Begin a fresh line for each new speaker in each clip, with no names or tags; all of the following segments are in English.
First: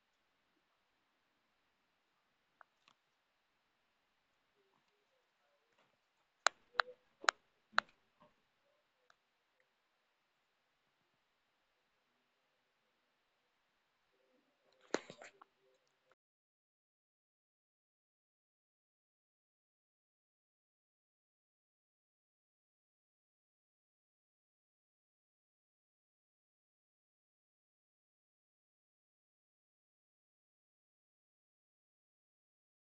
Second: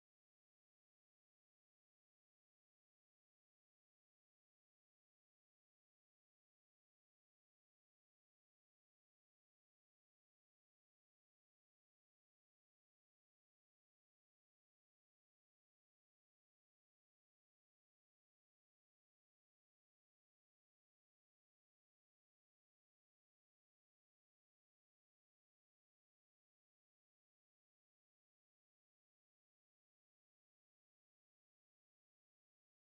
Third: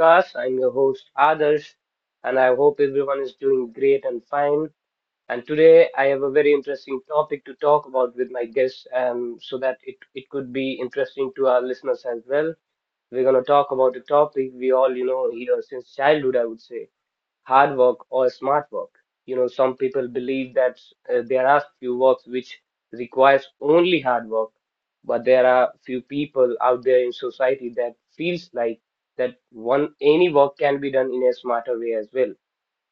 podcast. I'm your host, Adarsh, and I hope everyone is doing great and fine. And today, I have a very interesting topic to talk about with my guests, so that it could be interesting to our listeners as well. We're going to talk about a topic we all, you know, hear since childhood, I would say, hard work or smart work. Some people believe that there are few works which requires only hard work, but there are few people out there in society that feels like that one any work can be done in a smarter way as well,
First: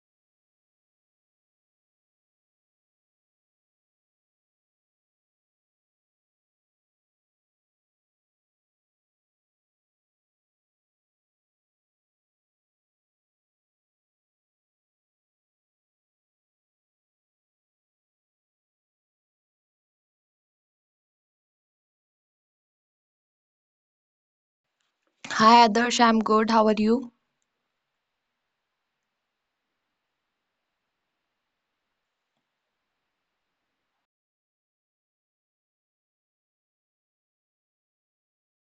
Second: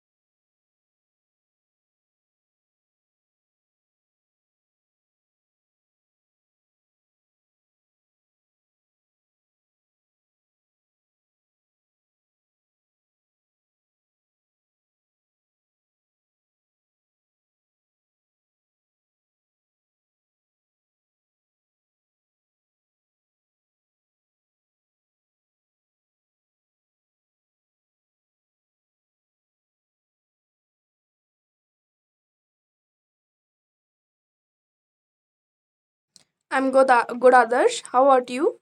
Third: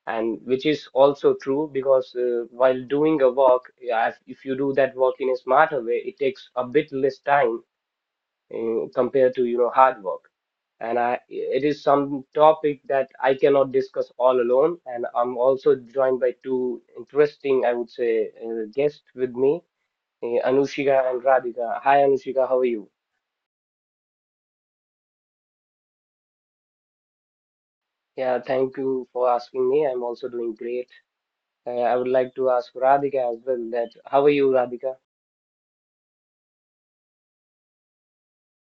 and which is also true because, while doing a work, yeah, if you do that work in a smarter way, it takes a bit less time compared to hard work. And i it is some topic that I cannot discuss all alone, and I'm also joined by two interesting, I would say, guests with me, Anushika and Radhika. Hi Anushika, how are you?
Hi Adarsh, I'm good. How are you?
Yeah, thank you for asking me. I'm also doing great. I would like to ask Radhika as well that how are you, Radhika?
I'm good, good Adarsh. How about you?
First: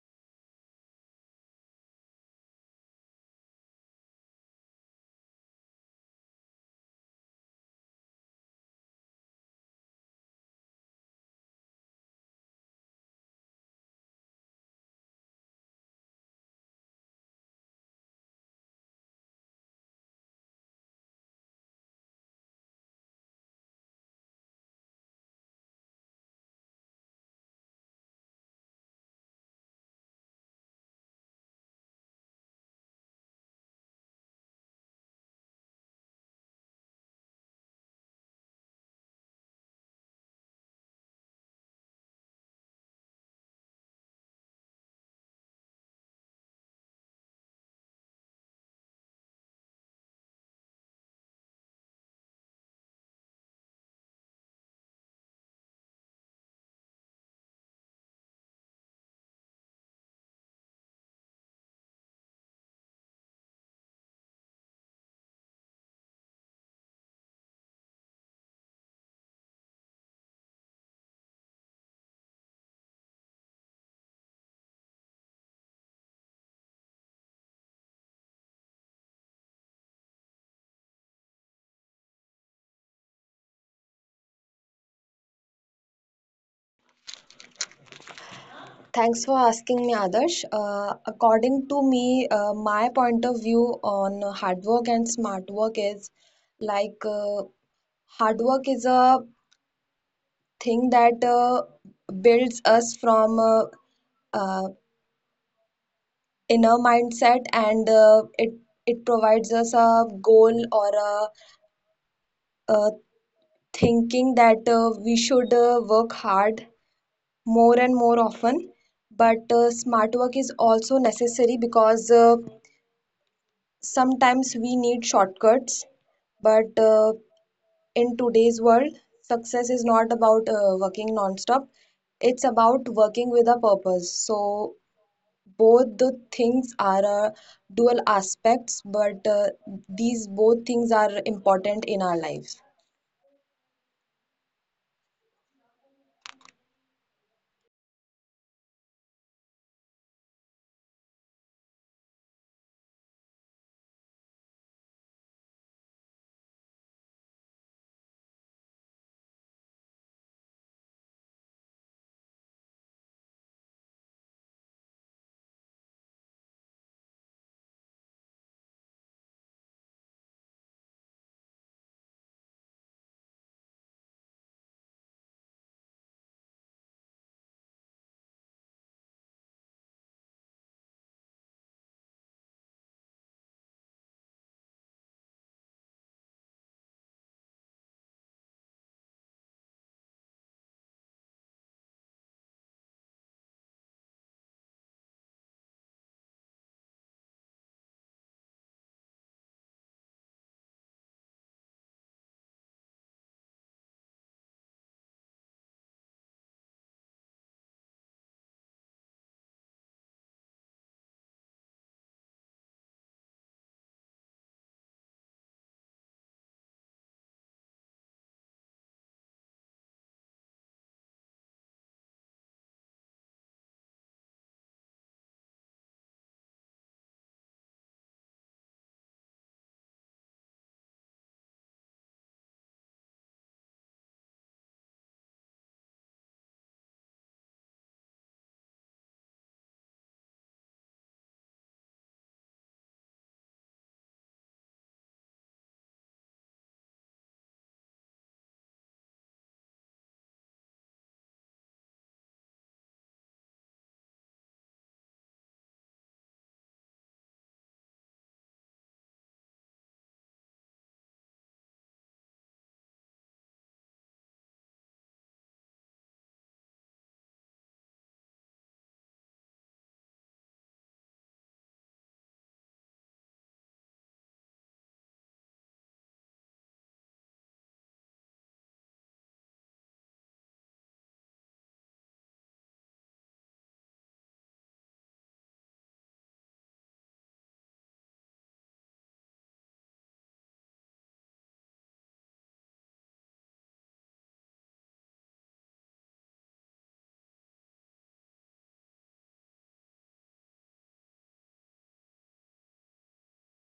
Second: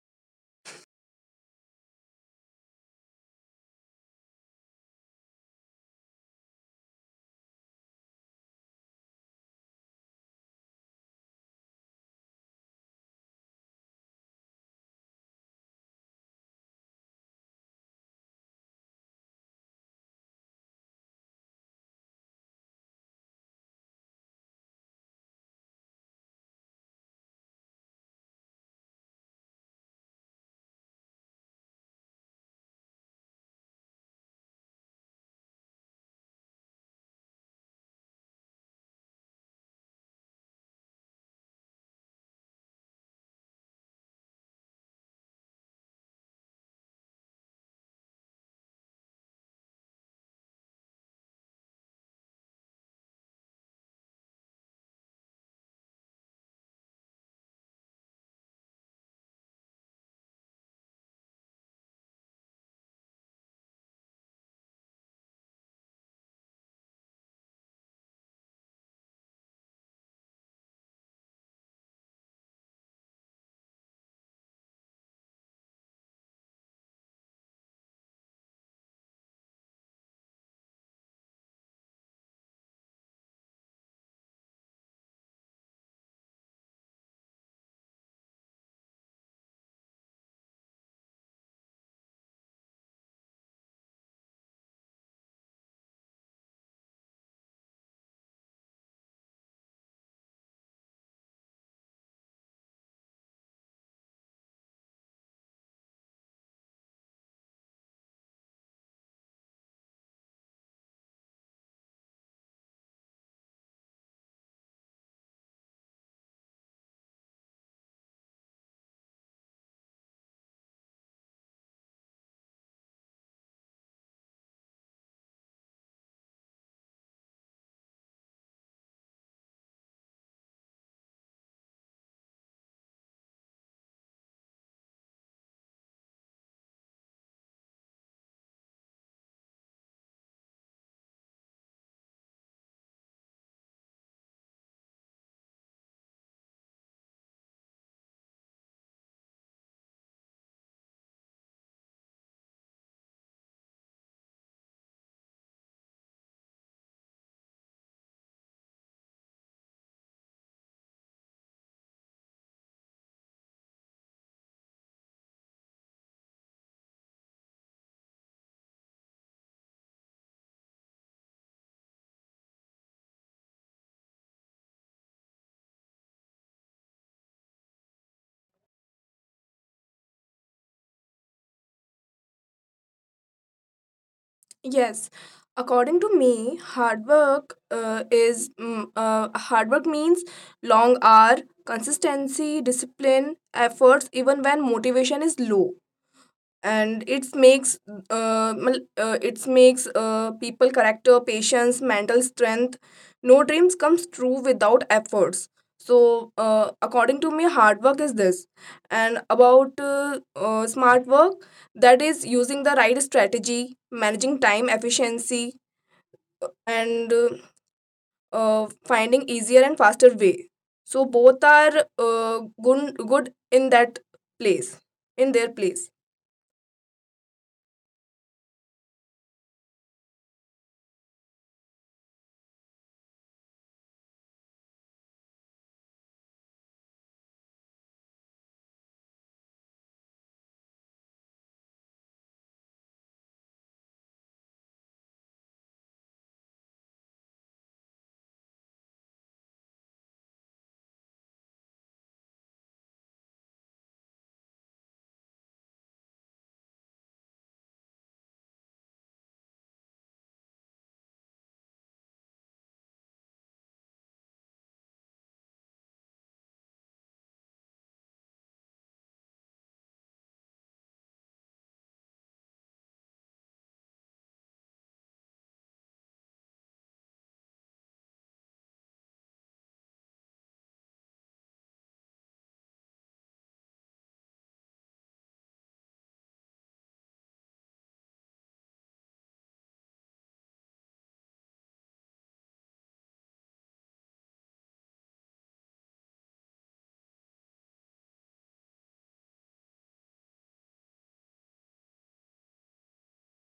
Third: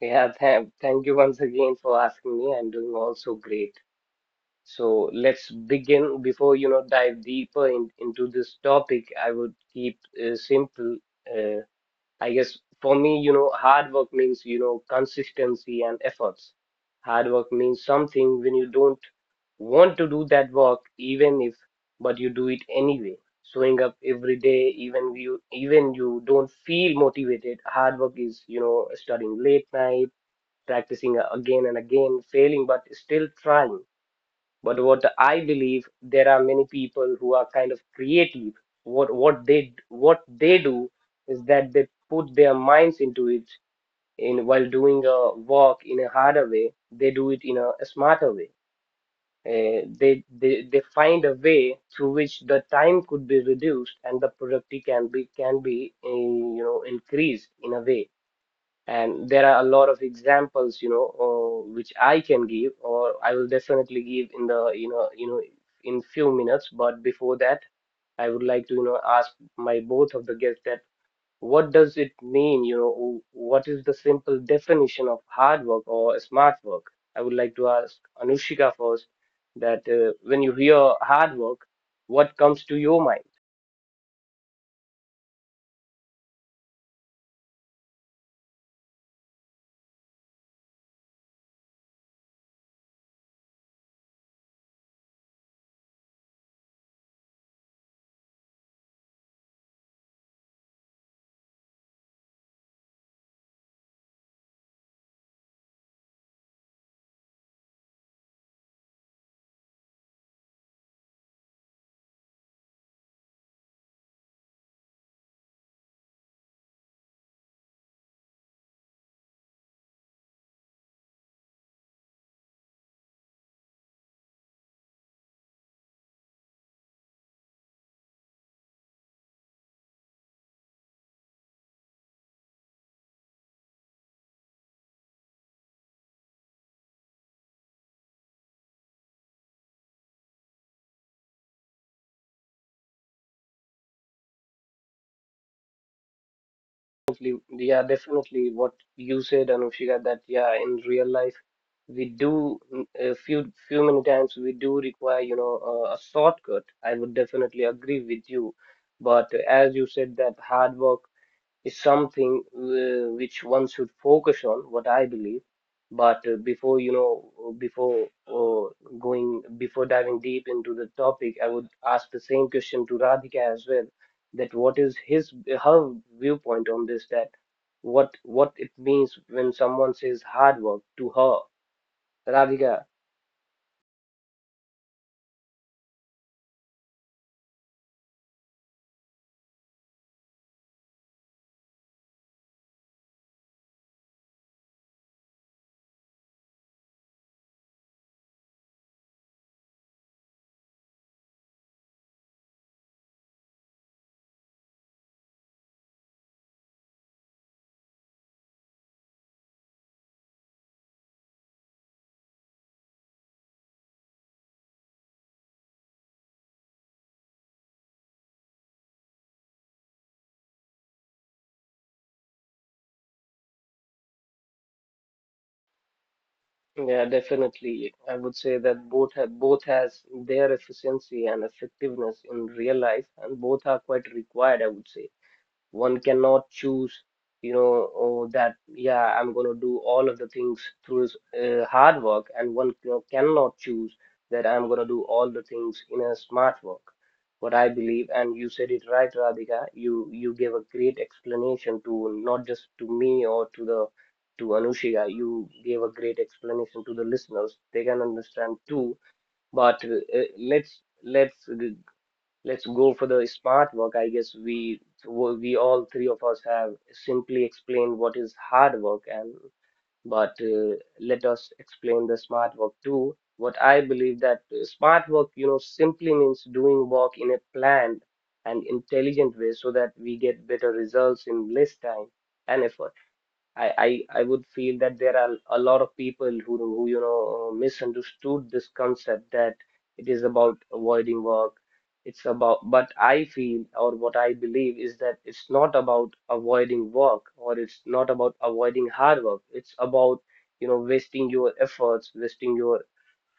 Yeah, thank you once again for asking me. I'm doing also great. So let's begin. Before dive deeper into this topic, I would keep simple. Uh, I guess for me, hard work means consistency and efforts. Hard work means something when you don't want to do that work, even if, but you do it anyway. Showing up every day, even you don't feel motivated. Hard work is studying late night, practicing again and again, failing but still trying. But what I believe, there are many people who are kind of creative. What they do is that they put their minds into it. In while doing a work in a harder way, they do it in a smarter way. They find a way through which the time could be reduced and the productivity can be increased in a way. And there are a lot of examples which I can give, or I will definitely give in the in few minutes, but before that, I would like to ask my both of the guests that what does it mean, what is the simple definition of hard work or smart work? I would like to ask Anushika first that, when you hear hard work, what comes to your mind?
Thanks for asking me, Adarsh. According to me, my point of view on hard work and smart work is like hard work is a thing that builds us from uh, inner mindset, and it it provides us a goal, or a thinking that we should work hard more and more often. But smart work is also necessary, because sometimes we need shortcuts. But in today's world, success is not about working non-stop. It's about working with a purpose. So both the things are dual aspects, but these both things are important in our lives.
Definitely, yeah, definitely. What you said, Anushika, that yeah, in real life, we do, a few many times we do require a shortcut. I would definitely agree with you. But as you said, that hard work is something, which one should focus on, what I believe. But before you know before uh, going before diving deep into the topic, I would ask the same question to Radhika as well, that what is his her viewpoint on this, that what it means when someone says hard work to her, Radhika.
Yes. According to me, hard work hard work means long hour, consistency, discipline, efforts, even when motivation is low, and it makes it makes people character patience mental strength. No dreams comes true without efforts, so according to me hard work is this. And about smart work, that is using the right strategy managing time efficiency, and finding easier and faster way. So both are good in that place place.
Yeah, definitely. I would say that both has their efficiency and effectiveness in real life, and both are quite required, I would say. One cannot choose, oh, that, yeah, I'm going to do all of the things through his, hard work, and one cannot choose that I'm going to do all the things in a smart work. What I believe, and you said it right, Radhika, you gave a great explanation to, not just to me or to the to Anushika, you gave a great explanation to the listeners. They can understand too. But let's go for the smart work. I guess we all three of us have simply explained what is hard work, and but let us explain the smart work too. What I believe, that smart work simply means doing work in a planned and intelligent way, so that we get better results in less time and effort. I, I would feel that there are a lot of people who misunderstood this concept, that it is about avoiding work. It's about, but I feel, or what I believe is that it's not about avoiding work, or it's not about avoiding hard work. It's about wasting your efforts, wasting your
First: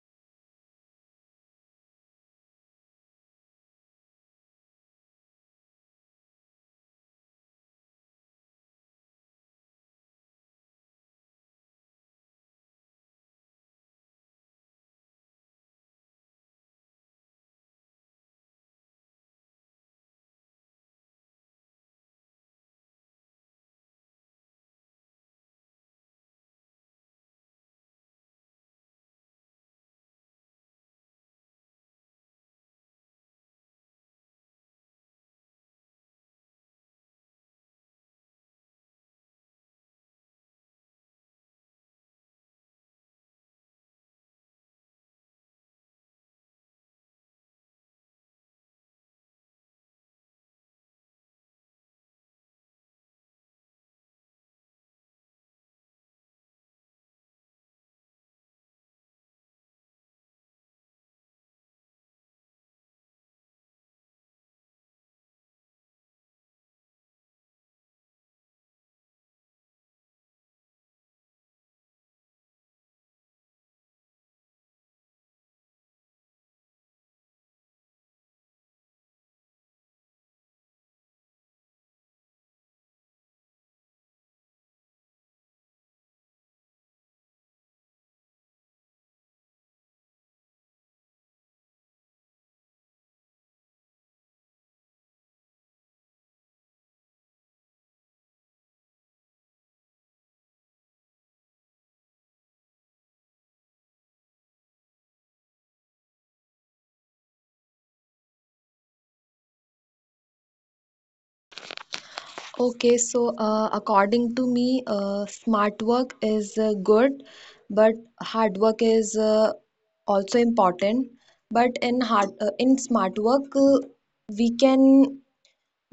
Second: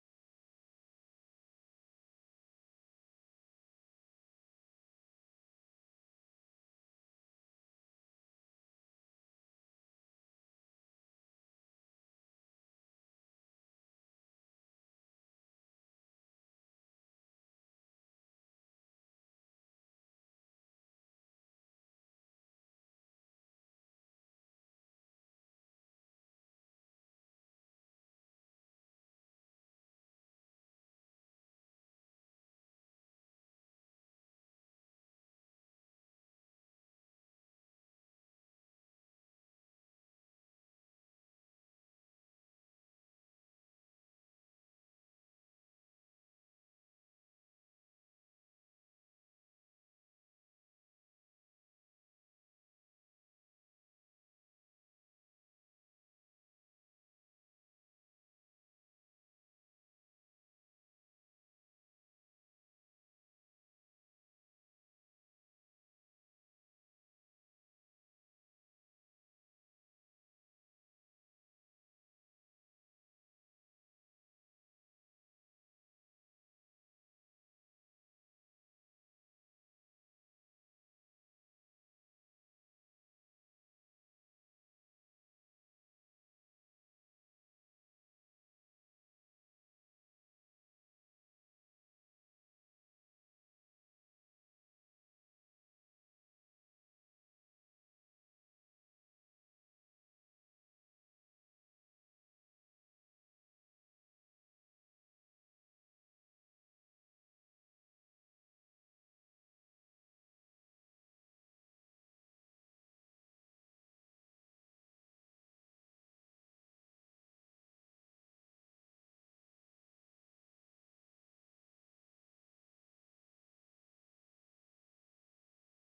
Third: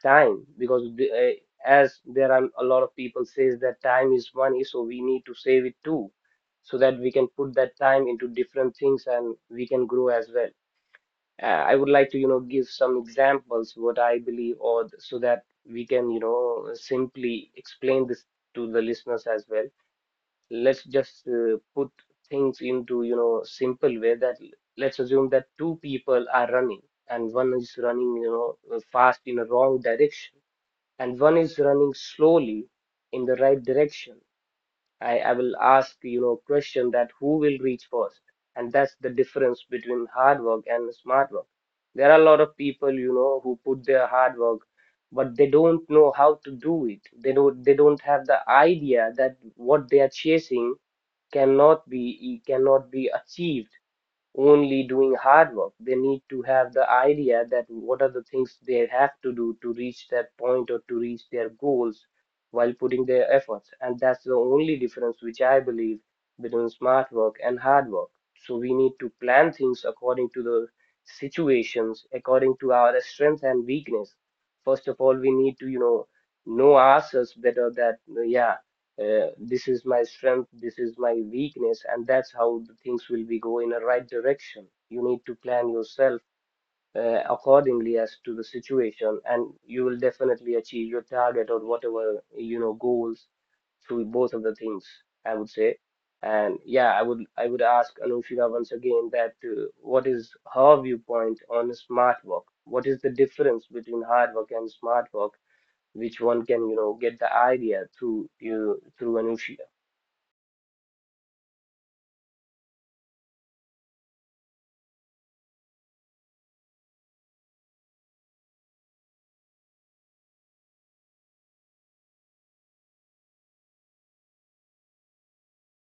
time, because as there are a lot of people says that time is money, so we need to save it too, so that we can put that time into different things, and we can grow as well. I would like to give some examples, what I believe, so that we can simply explain this to the listeners as well. Let's just put things into simple way, let's assume that two people are running, and one is running, fast in a wrong direction, and one is running slowly in the right direction. I will ask, question that who will reach first? And that's the difference between hard work and smart work. There are a lot of people who put their hard work, but they don't know how to do it. They don't have the idea that what they are chasing cannot be achieved only doing hard work. They need to have the idea that what are the things they have to do to reach that point or to reach their goals, while putting their efforts. And that's the only difference which I believe between smart work and hard work. So we need to plan things according to the situations, according to our strength and weakness. First of all, we need to know ourselves better, that, yeah, this is my strength, this is my weakness, and that's how the things will be go in a right direction. You need to plan yourself accordingly as to the situation, and you will definitely achieve your target or whatever goals through both of the things, I would say. And yeah, I would ask Anushika once again that, what is her viewpoint on smart work, what is the difference between hard work and smart work, which one can get the idea through Anush.
Okay, so according to me, smart work is good, but hard work is also important. But in hard in smart work, we can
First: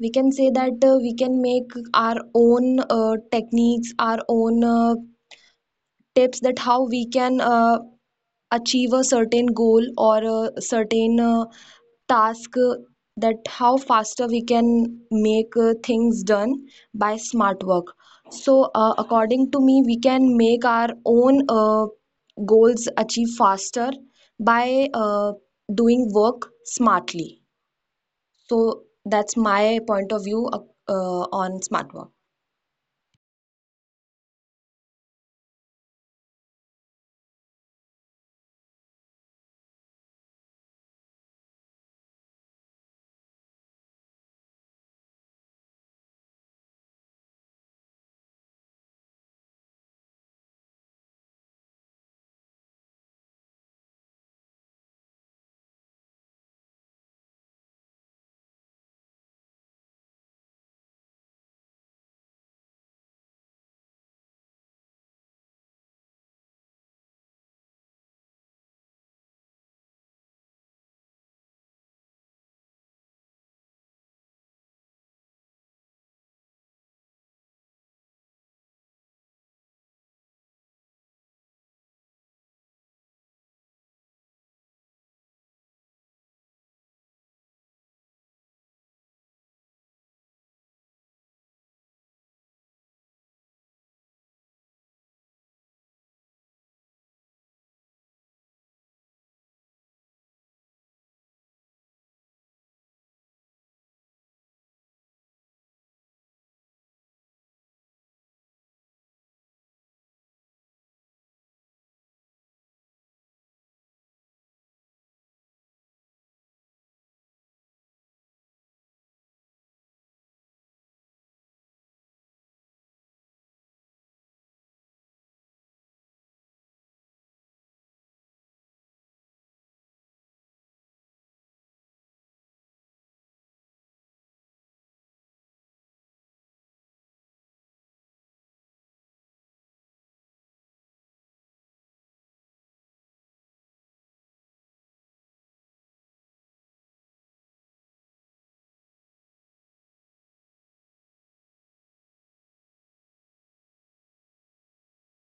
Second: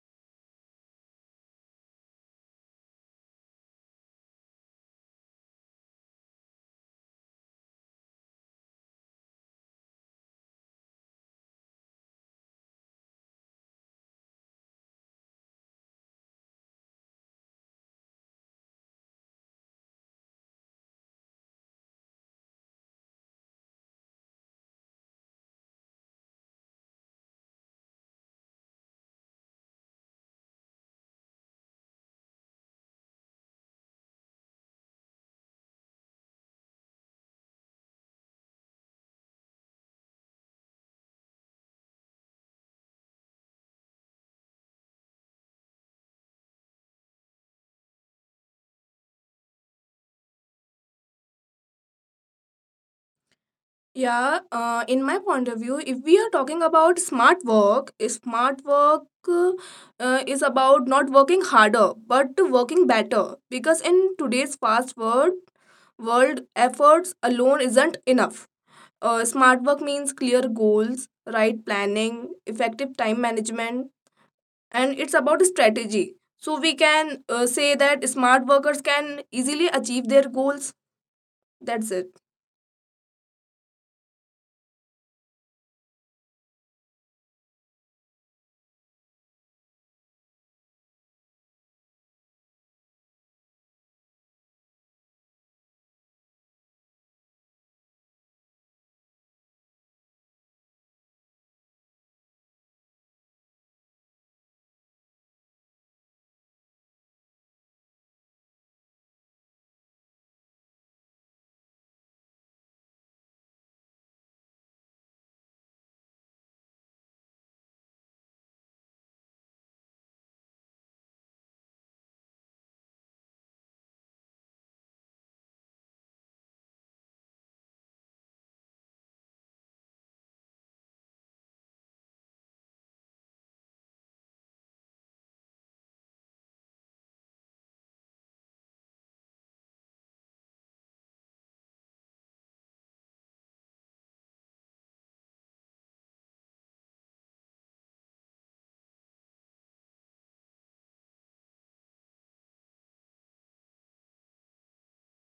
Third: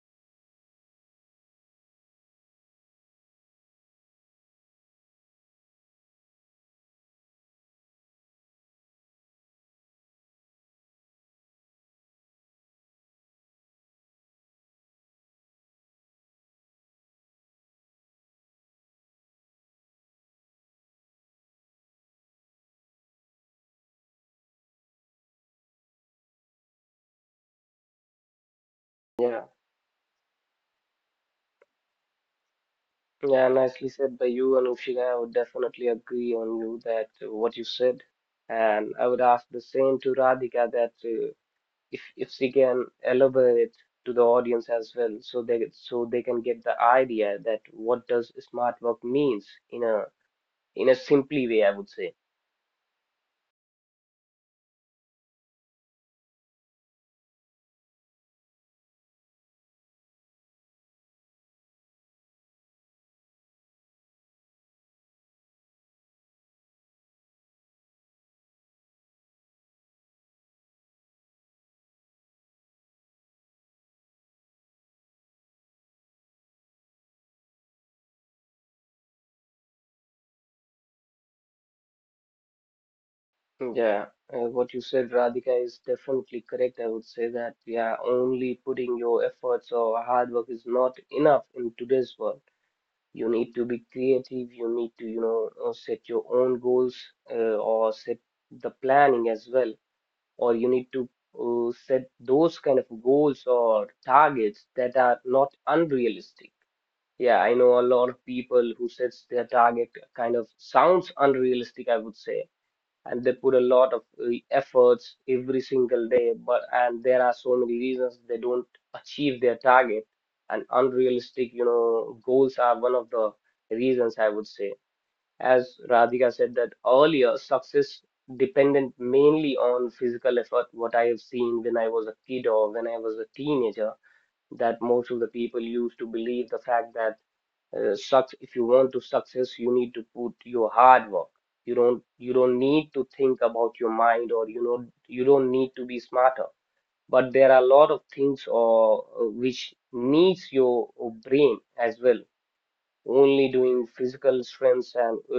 we can say that we can make our own techniques, our own tips, that how we can achieve a certain goal or a certain task, that how faster we can make things done by smart work. So according to me, we can make our own goals achieve faster by doing work smartly. So
Yeah,
that's my point of view on smart work.
yeah, nicely said by you, and Anushika. I would definitely agree on you that, what you said, and I would ask the same to Radhika that, if she can elaborate to the audience as well, so they can get the idea that what does smart work means in a simply way, I would say.
Yeah, in my point of view, if we are talking about smart work, uh, is about not working harder but working better. Because in today's fast world, world efforts alone isn't enough. Smart work means clear goals, right planning, effective time management, and it's about strategy. So we can say that smart workers can easily achieve their goals. That's it.
Yeah, what you said, Radhika, is definitely correct. I would say that yeah, only putting your efforts or hard work is not enough in today's world. You need to be creative. You need to set your own goals, or set the planning as well. Or you need to set those kind of goals or targets that are not unrealistic. Yeah, I know a lot of people who sets their target, kind of sounds unrealistic, I would say, and they put a lot of efforts every single day, but and there are so many reasons they don't achieve their target, and unrealistic goals are one of the reasons, I would say. As Radhika said, that earlier success dependent mainly on physical effort, what I have seen when I was a kid or when I was a teenager, that most of the people used to believe the fact that, sucks, if you want to success, you need to put your hard work. You don't need to think about your mind or you don't need to be smarter, but there are a lot of things or which needs your brain as well. Only doing physical strengths, and uh,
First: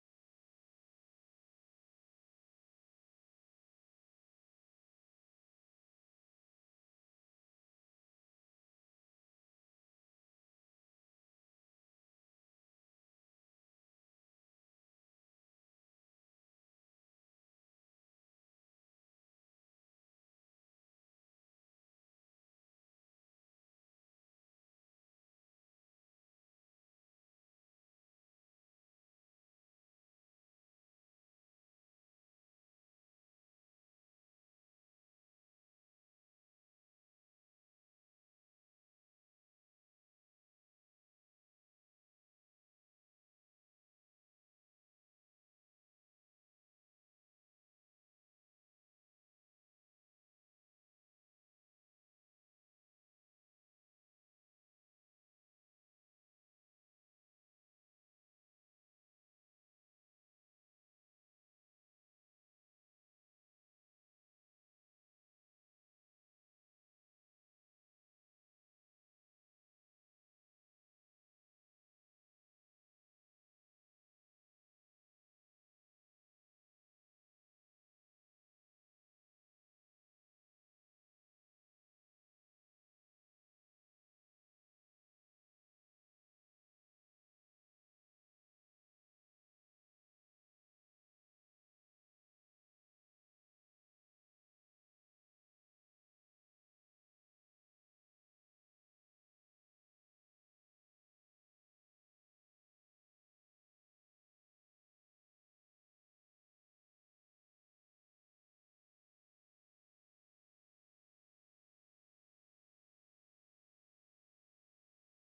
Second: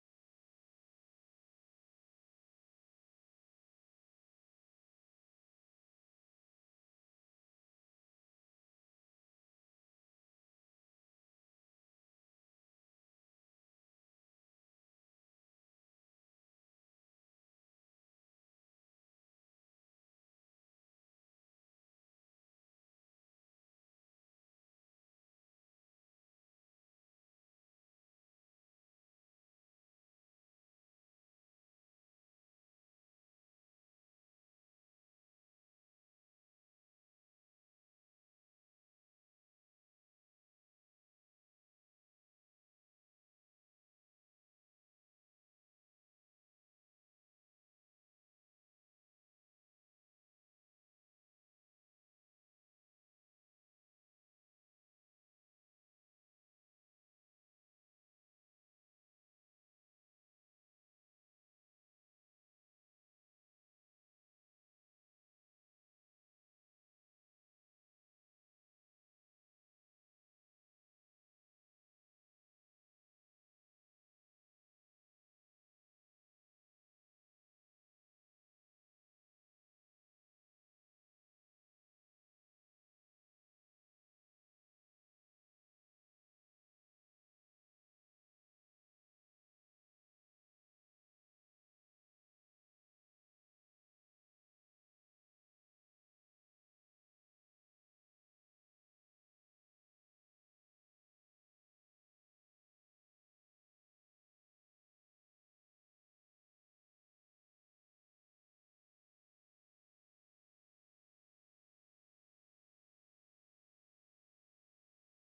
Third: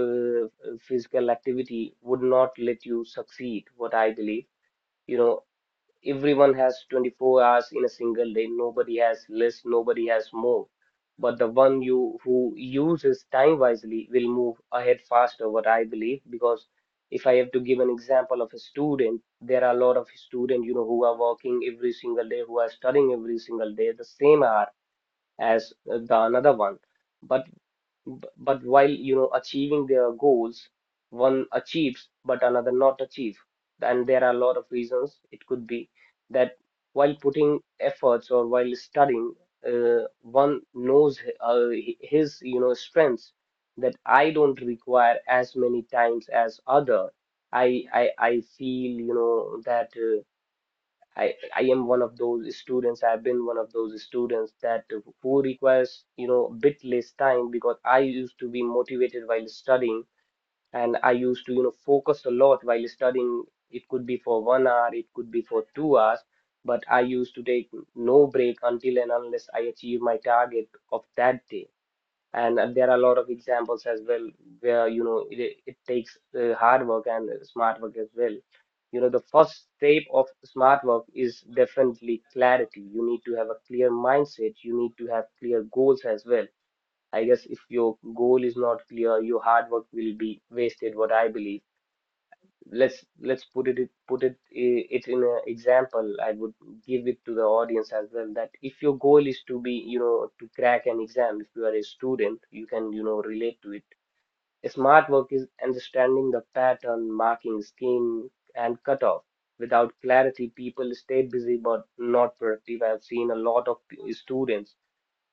uh, physical activity would not let you succeed, what I believe. You know everyone has 24 hours in a single day. Nobody has less, nobody has more. But the one you who uses time wisely will move ahead faster, what I believe. Because if I have to give an example of a student, there are a lot of students who are working every single day, who are studying every single day the same hour as the another one. But B- But while achieving their goals, one achieves but another not achieve. And there are a lot of reasons. It could be that while putting efforts or while studying, one knows his strengths that I don't require as many times as other. I feel that. I am one of those students. I've been one of those students that who requires a bit less time because I used to be motivated while studying, and I used to focus a lot while studying. It could be for 1 hour, it could be for 2 hours, but I used to take no break until and unless I achieve my target of that day. And there are a lot of examples as well where it takes hard work and smart work as well. The first step of smart work is definitely clarity. You need to have a clear mindset, you need to have clear goals as well. I guess if your goal is not clear, your hard work will be wasted, what I believe. Let's put it in an example. I would give it to the audience as well that if your goal is to be to crack an exam, if you are a student, you can relate to it. Smart work is understanding the pattern, marking scheme, and cutoff. Without clarity, people stay busy but not productive. I've seen a lot of students,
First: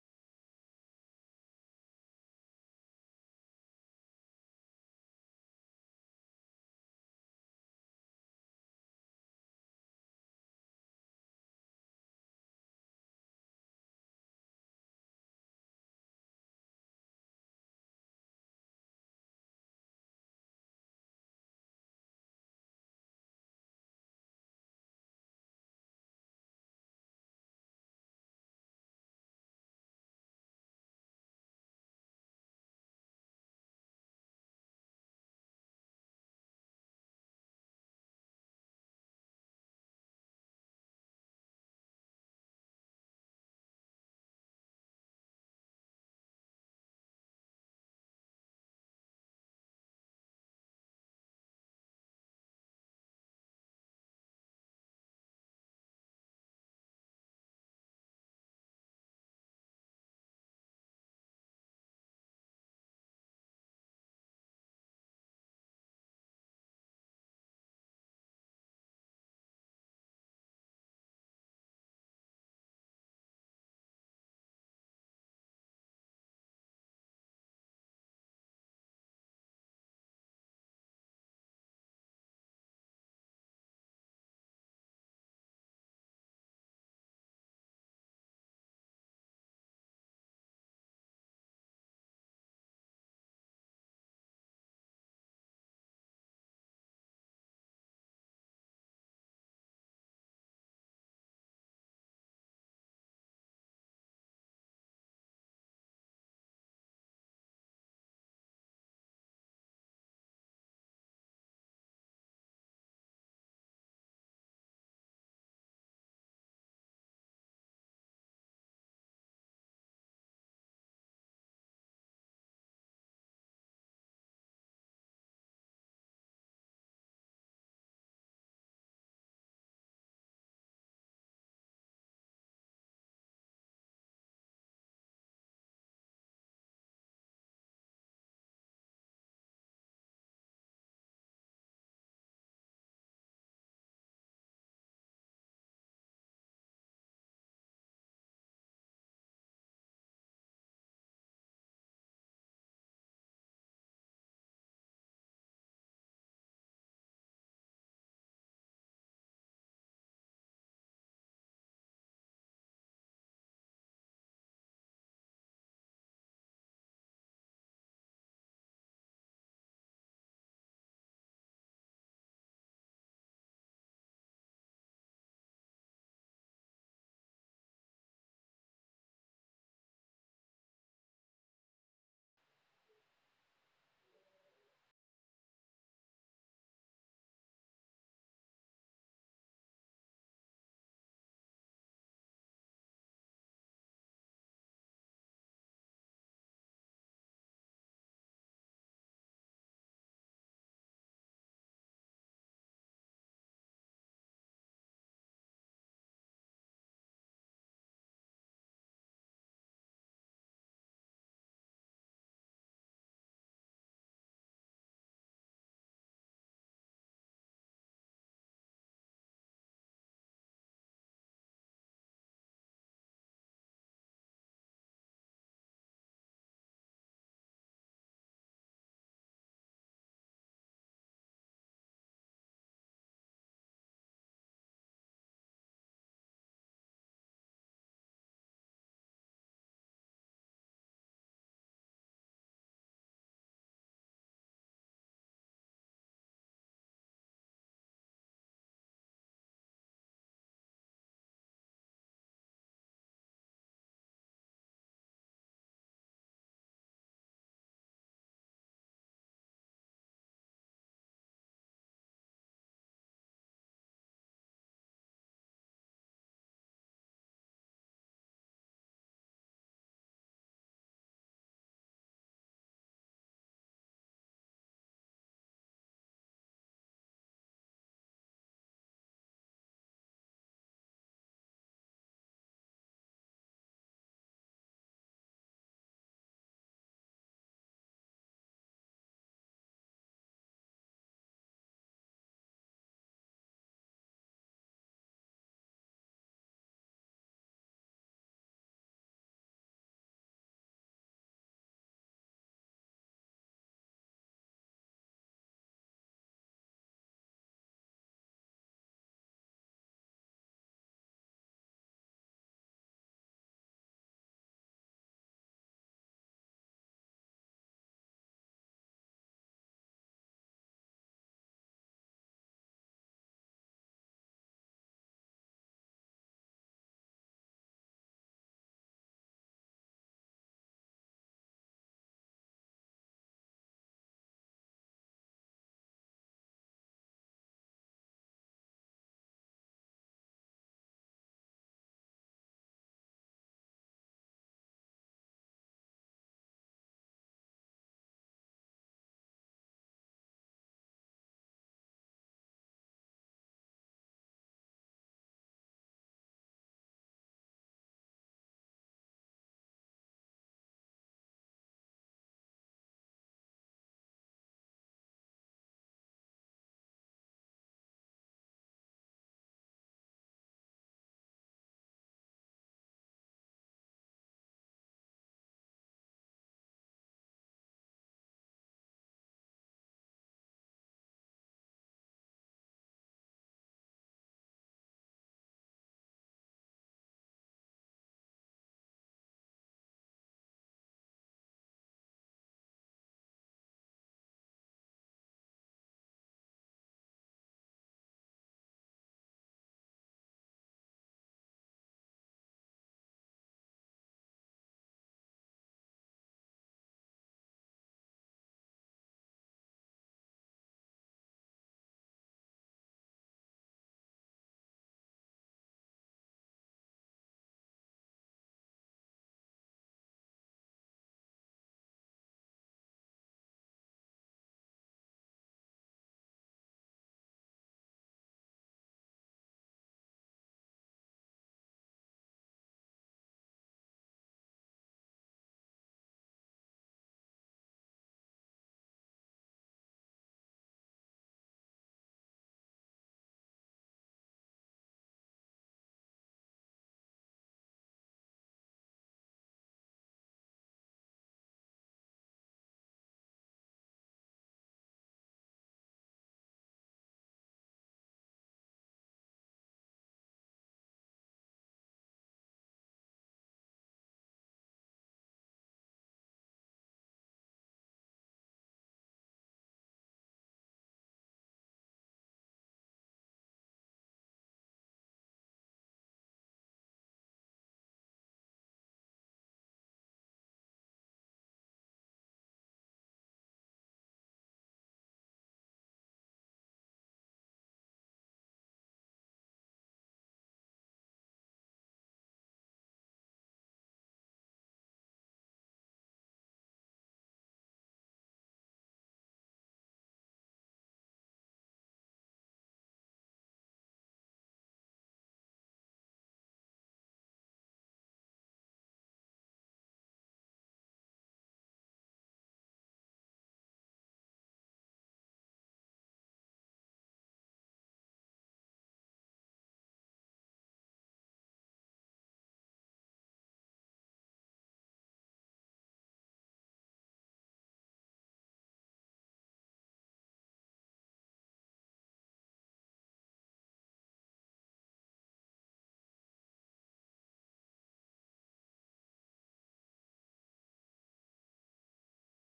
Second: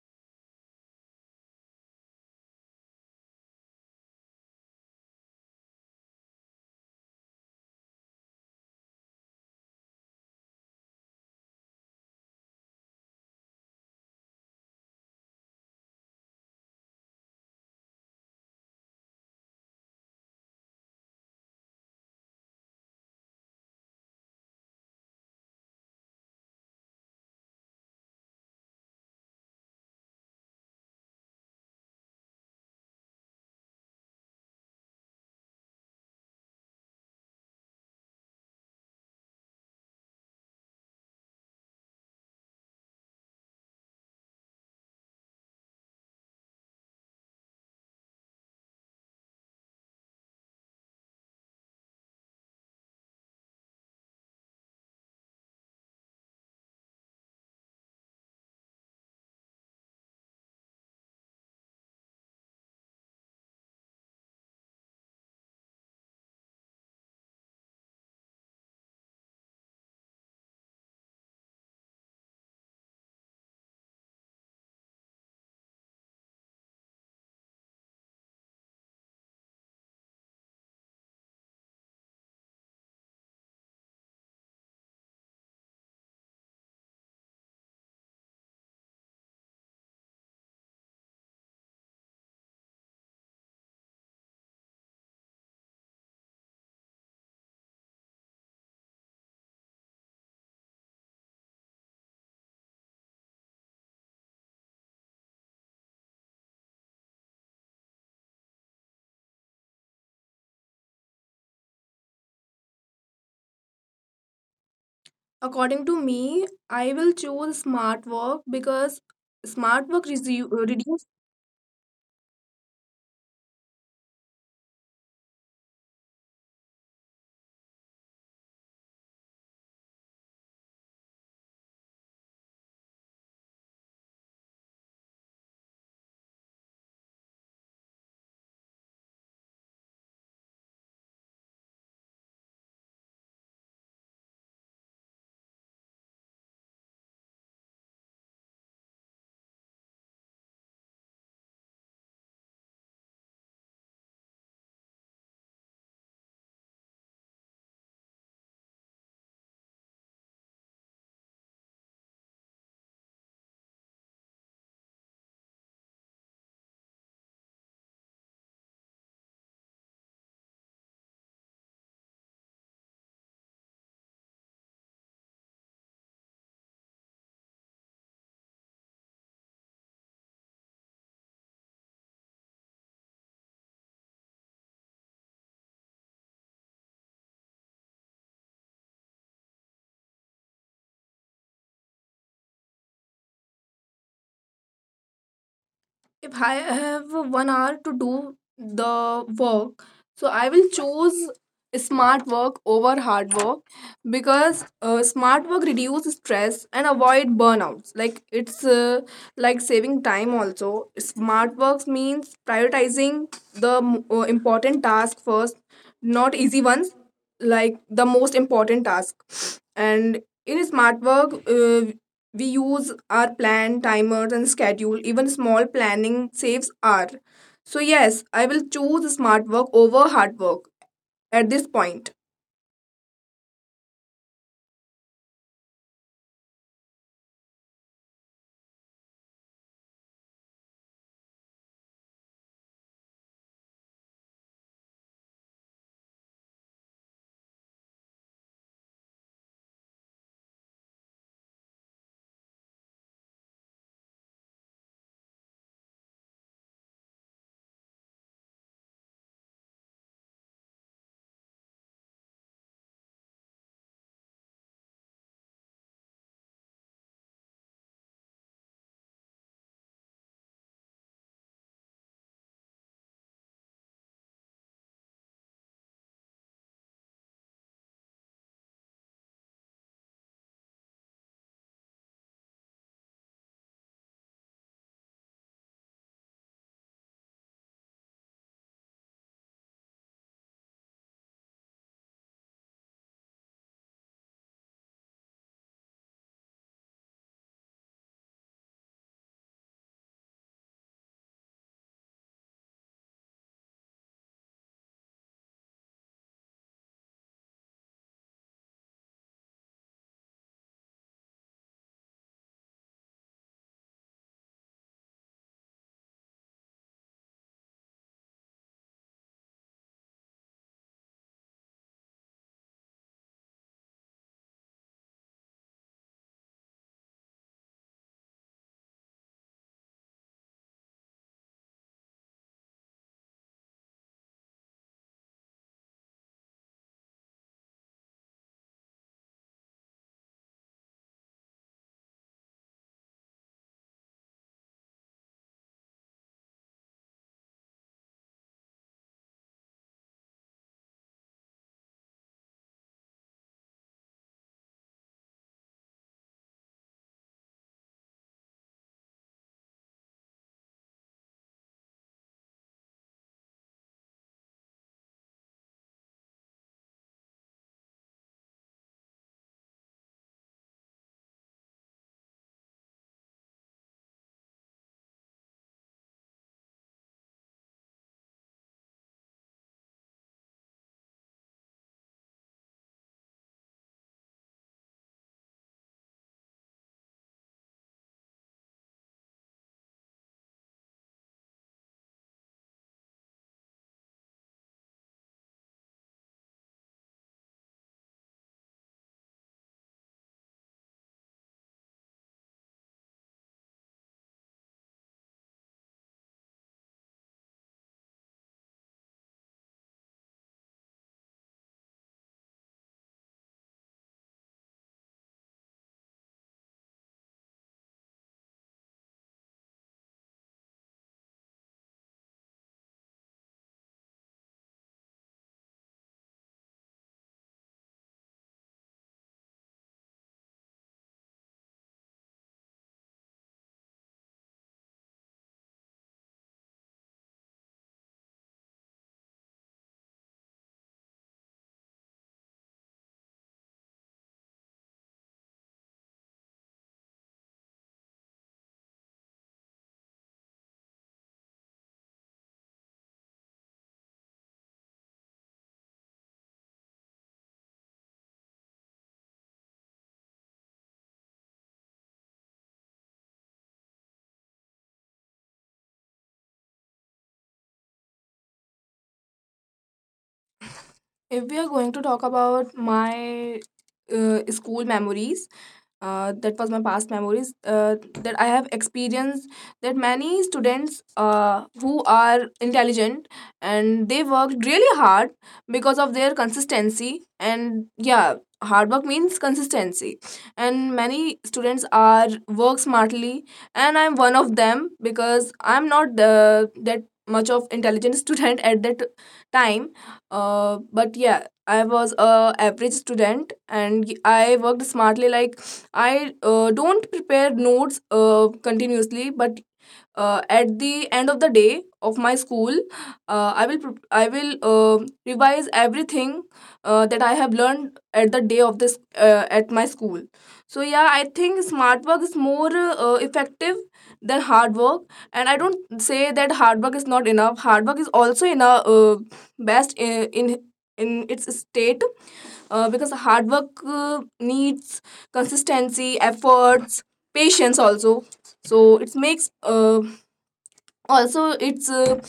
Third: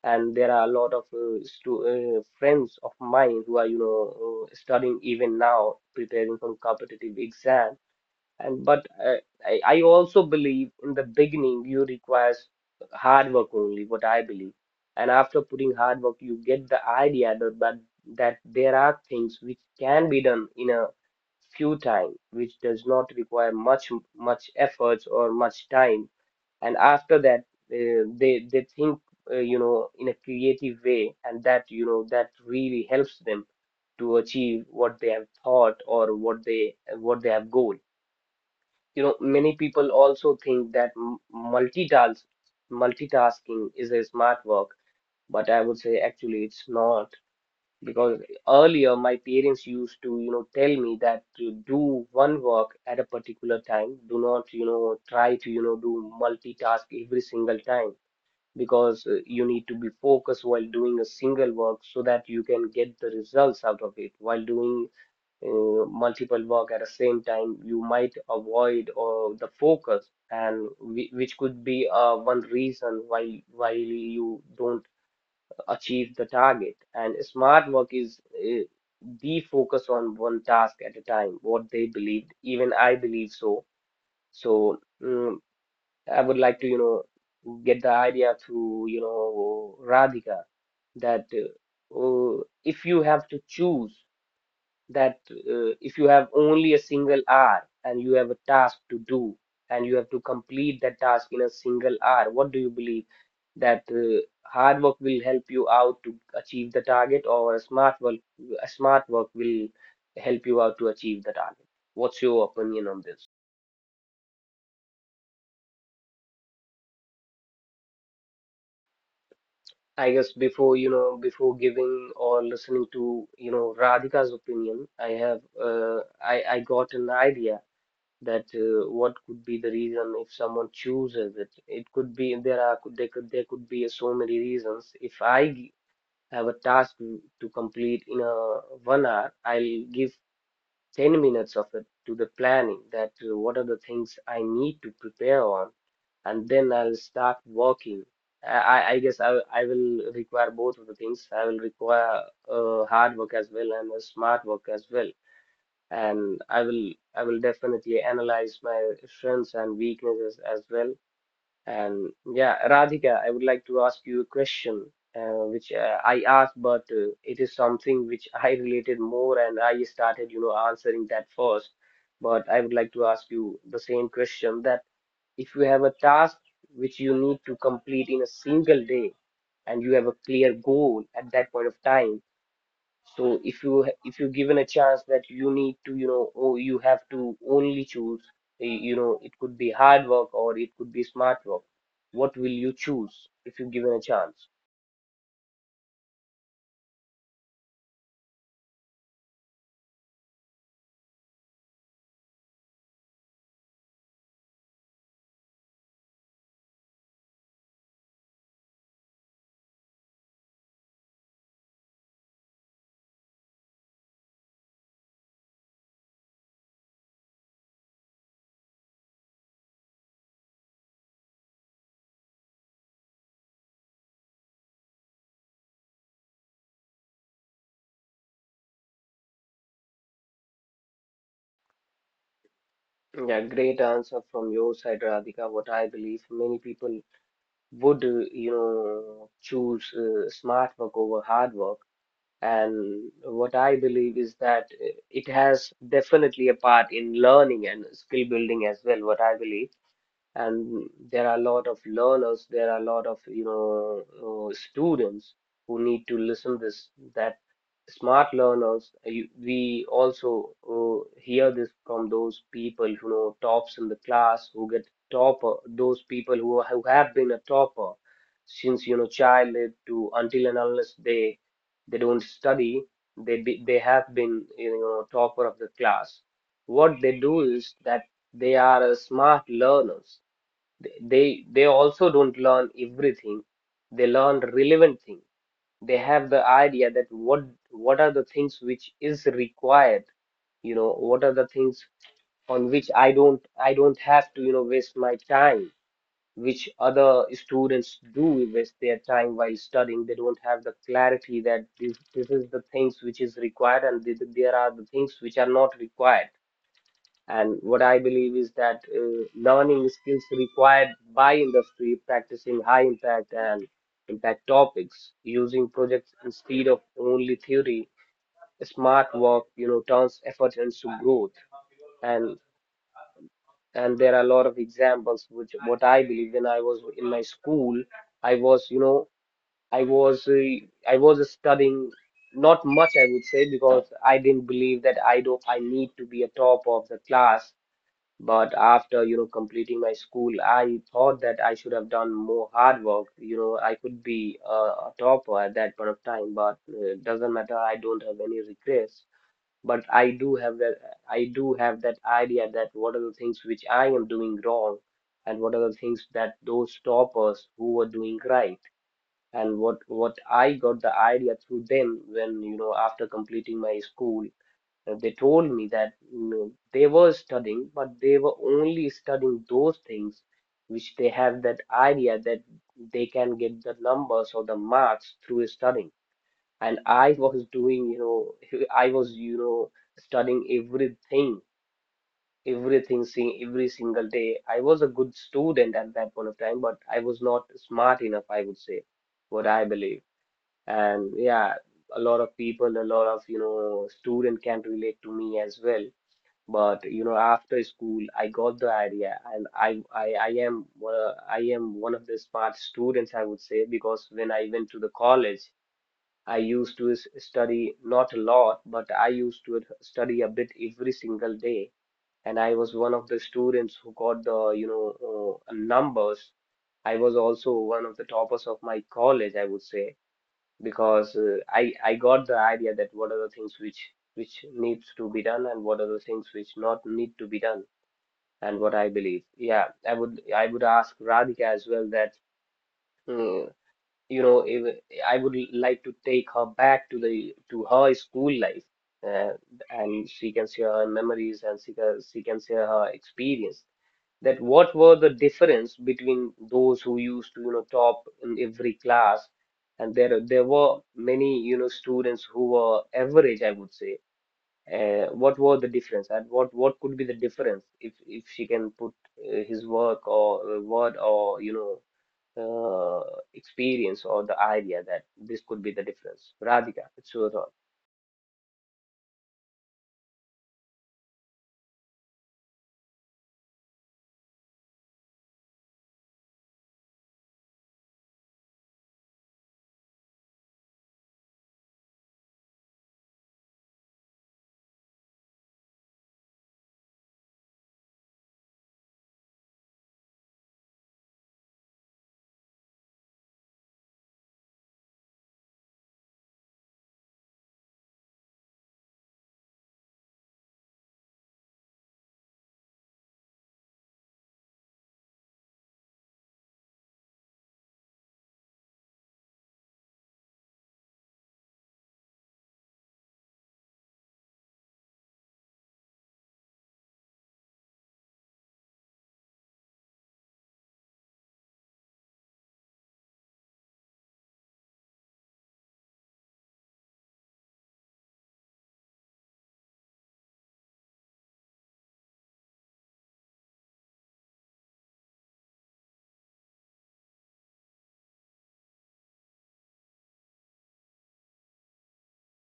and there are a lot of friends of mine who are studying even now, preparing for competitive exam. And but uh, I also believe in the beginning you requires hard work only, what I believe. And after putting hard work, you get the idea that that there are things which can be done in a few time which does not require much efforts or much time. And after that, they think in a creative way, and that you know that really helps them to achieve what they have thought, or what they have goal. Many people also think that multitask multitasking is a smart work, but I would say actually it's not. Because earlier my parents used to tell me that to do one work at a particular time. Do not try to do multitask every single time, because you need to be focused while doing a single work so that you can get the results out of it. While doing multiple work at the same time, you might avoid or the focus, and which could be one reason why you don't achieve the target. And smart work is the focus on one task at a time. What they believed, even I believe so. So I would like to, get the idea through, Radhika, that if you have to choose, that if you have only a single hour and you have a task to do, and you have to complete that task in a single hour, what do you believe? That hard work will help you out to achieve the target, or a smart work will help you out to achieve the target? What's your opinion on this?
According to me, I will choose smart work because
I guess before
reduces.
before giving or listening to Radhika's opinion, I have I got an idea that what could be the reason if someone chooses it. It could be there are could there could there could be so many reasons. If I g- have a task to complete in a 1 hour, I'll give 10 minutes of it to the planning, that what are the things I need to prepare on, and then I'll start working. I guess I will require both of the things. I will require hard work as well and a smart work as well, and I will definitely analyze my strengths and weaknesses as well. And yeah, Radhika, I would like to ask you a question, which I asked, but it is something which I related more, and I started, answering that first. But I would like to ask you the same question, that if you have a task which you need to complete in a single day, and you have a clear goal at that point of time. So if you're given a chance that you need to, or you have to only choose, it could be hard work or it could be smart work. What will you choose if you're given a chance?
If I have 1 hour to do the work, so I will choose smart work over hard work, because smart work reduce stress and avoid burnouts. Like it's like saving time also. Smart works means prioritizing the important task first, not easy ones, like the most important task. And in smart work, we use our plan, timers, and schedule. Even small planning saves hour. So yes, I will choose smart work over hard work at this point.
Yeah, great answer from your side, Radhika. What I believe, many people would, choose smart work over hard work. And what I believe is that it has definitely a part in learning and skill building as well, what I believe. And there are a lot of learners, there are a lot of students who need to listen this, that smart learners, we also hear this from those people who know tops in the class, who get topper, those people who, who have been a topper since childhood, to until and unless they don't study, they they have been topper of the class. What they do is that they are a smart learners. They also don't learn everything. They learn relevant thing. They have the idea that what are the things which is required. What are the things on which I don't have to waste my time, which other students do waste their time while studying. They don't have the clarity that this is the things which is required, and there are the things which are not required. And what I believe is that learning skills required by industry, practicing high impact and impact topics, using projects instead of only theory, smart work, turns effort into growth. And and there are a lot of examples which, what I believe, when I was in my school, I was, I was uh, I was studying not much I would say, because I didn't believe that I don't I need to be a top of the class. But after completing my school, I thought that I should have done more hard work. You know, I could be a topper at that point of time, but doesn't matter, I don't have any regrets. But I do have that idea, that what are the things which I am doing wrong, and what are the things that those toppers who were doing right. And what I got the idea through them, when after completing my school, they told me that, they were studying, but they were only studying those things which they have that idea, that they can get the numbers or the marks through studying. And I was doing, I was, studying everything, everything, seeing every single day. I was a good student at that point of time, but I was not smart enough, I would say, what I believe. And yeah, a lot of people, a lot of, student can relate to me as well. But you know, after school, I got the idea, and I am I am one of the smart students, I would say, because when I went to the college, I used to study not a lot, but I used to study a bit every single day, and I was one of the students who got the numbers. I was also one of the toppers of my college, I would say, because I got the idea that what are the things which needs to be done and what are the things which not need to be done, and what I believe. Yeah, I would ask Radhika as well that mm, you know if, I would like to take her back to the to her school life, uh, and she can share her memories, and she can share her experience, that what were the difference between those who used to top in every class, and there were many students who were average I would say. What were the difference, and what could be the difference, if she can put his work or word or uh, experience or the idea that this could be the difference. Radhika, it's your thought.
If we are going to talk about my school memories, that was my past memories that I have experienced, that many students who are intelligent and they worked really hard because of their consistency. And yeah, hard work means consistency, and many students are work smartly, and I'm one of them because I'm not that much of intelligent student at that time. But yeah, I was a average student and I worked smartly. Like, I don't prepare notes continuously, but at the end of the day of my school, I will I will revise everything that I have learned at the day of this at my school. So yeah, I think smart work is more effective than hard work, and I don't say that hard work is not enough. Hard work is also enough, best in in its state, because hard work needs consistency efforts patience also. So it makes also it's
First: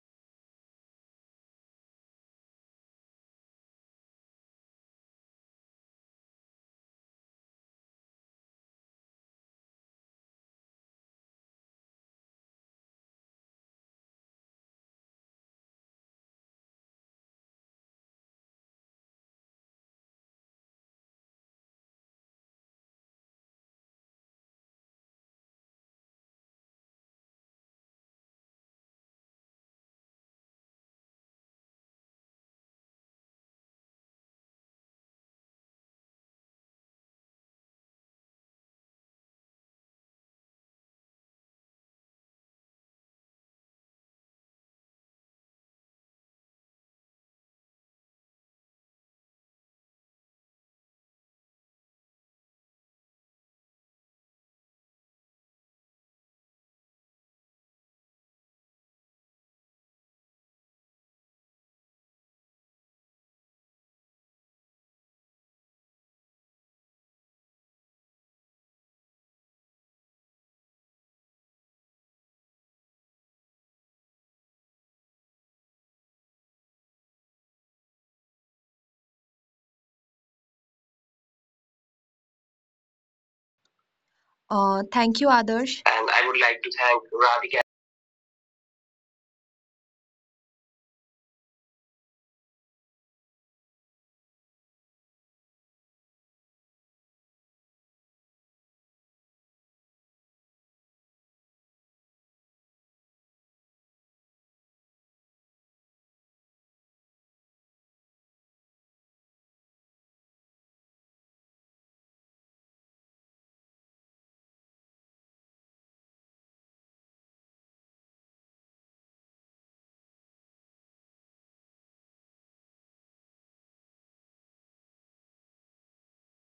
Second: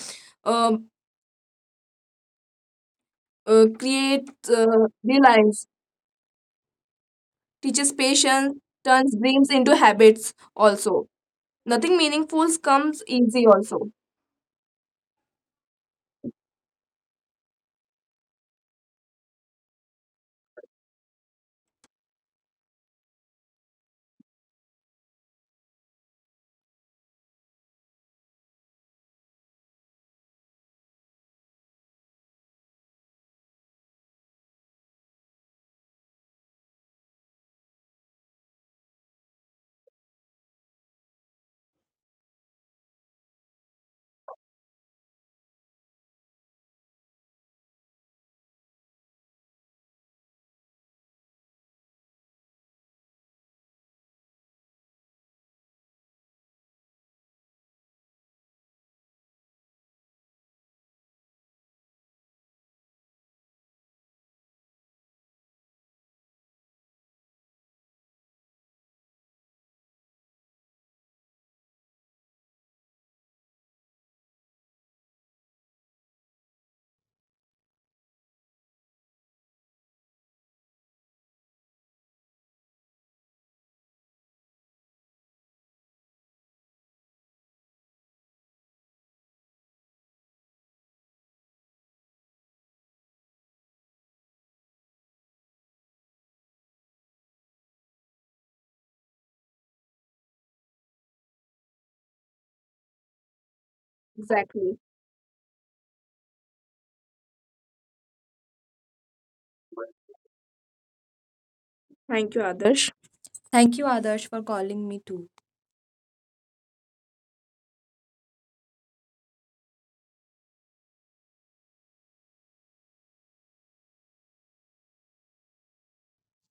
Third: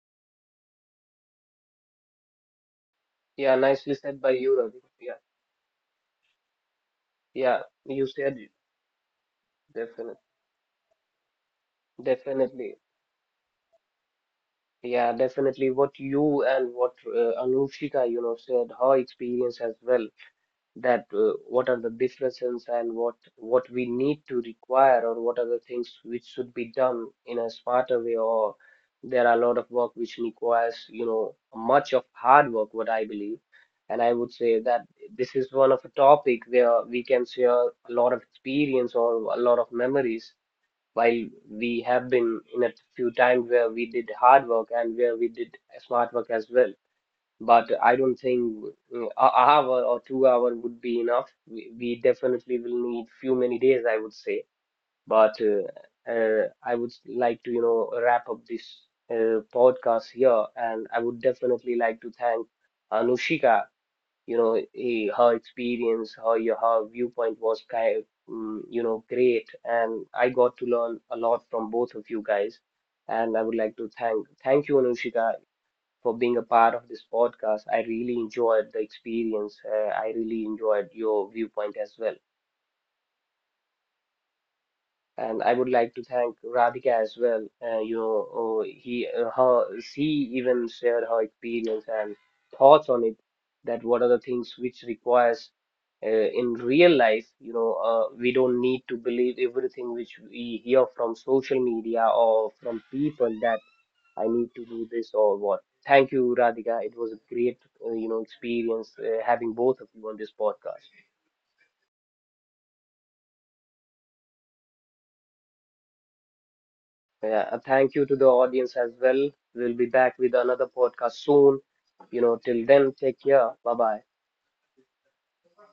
um
Yeah, nicely
create
said by you, Radhika. Yeah,
reliance.
yeah.
Teaches
You
patience.
said it.
Turns dreams into habits
Definitely.
also. Nothing meaningful
Definitely.
comes easy also.
Yeah, definitely what you and what Anushika, said, her experience as well, that what are the differences, and what we need to require, or what are the things which should be done in a smarter way, or there are a lot of work which requires, much of hard work, what I believe. And I would say that this is one of a topic where we can share a lot of experience or a lot of memories, while we have been in a few times where we did hard work and where we did smart work as well. But I don't think a hour or 2 hour would be enough. We, definitely will need few many days, I would say. But I would like to, wrap up this podcast here, and I would definitely like to thank Anushika. Her experience, her viewpoint was kind, great, and I got to learn a lot from both of you guys. And I would like to thank you, Anushika, for being a part of this podcast. I really enjoyed the experience. I really enjoyed your viewpoint as well.
Thank you,
And I would
Adarsh.
like to
And I would
thank
like to
Radhika
thank
as well.
Radhika.
She even shared her experience and thoughts on it. That what are the things which requires in real life. You know, we don't need to believe everything which we hear from social media or from people, that I need to
Exactly.
do this or what. Thank you, Radhika. It was a great, experience having both of you on this podcast.
Thank you, Adarsh. Thank you, Adarsh, for calling me too.
Yeah, thank you to the audience as well. We'll be back with another podcast soon. Till then, take care. Bye bye.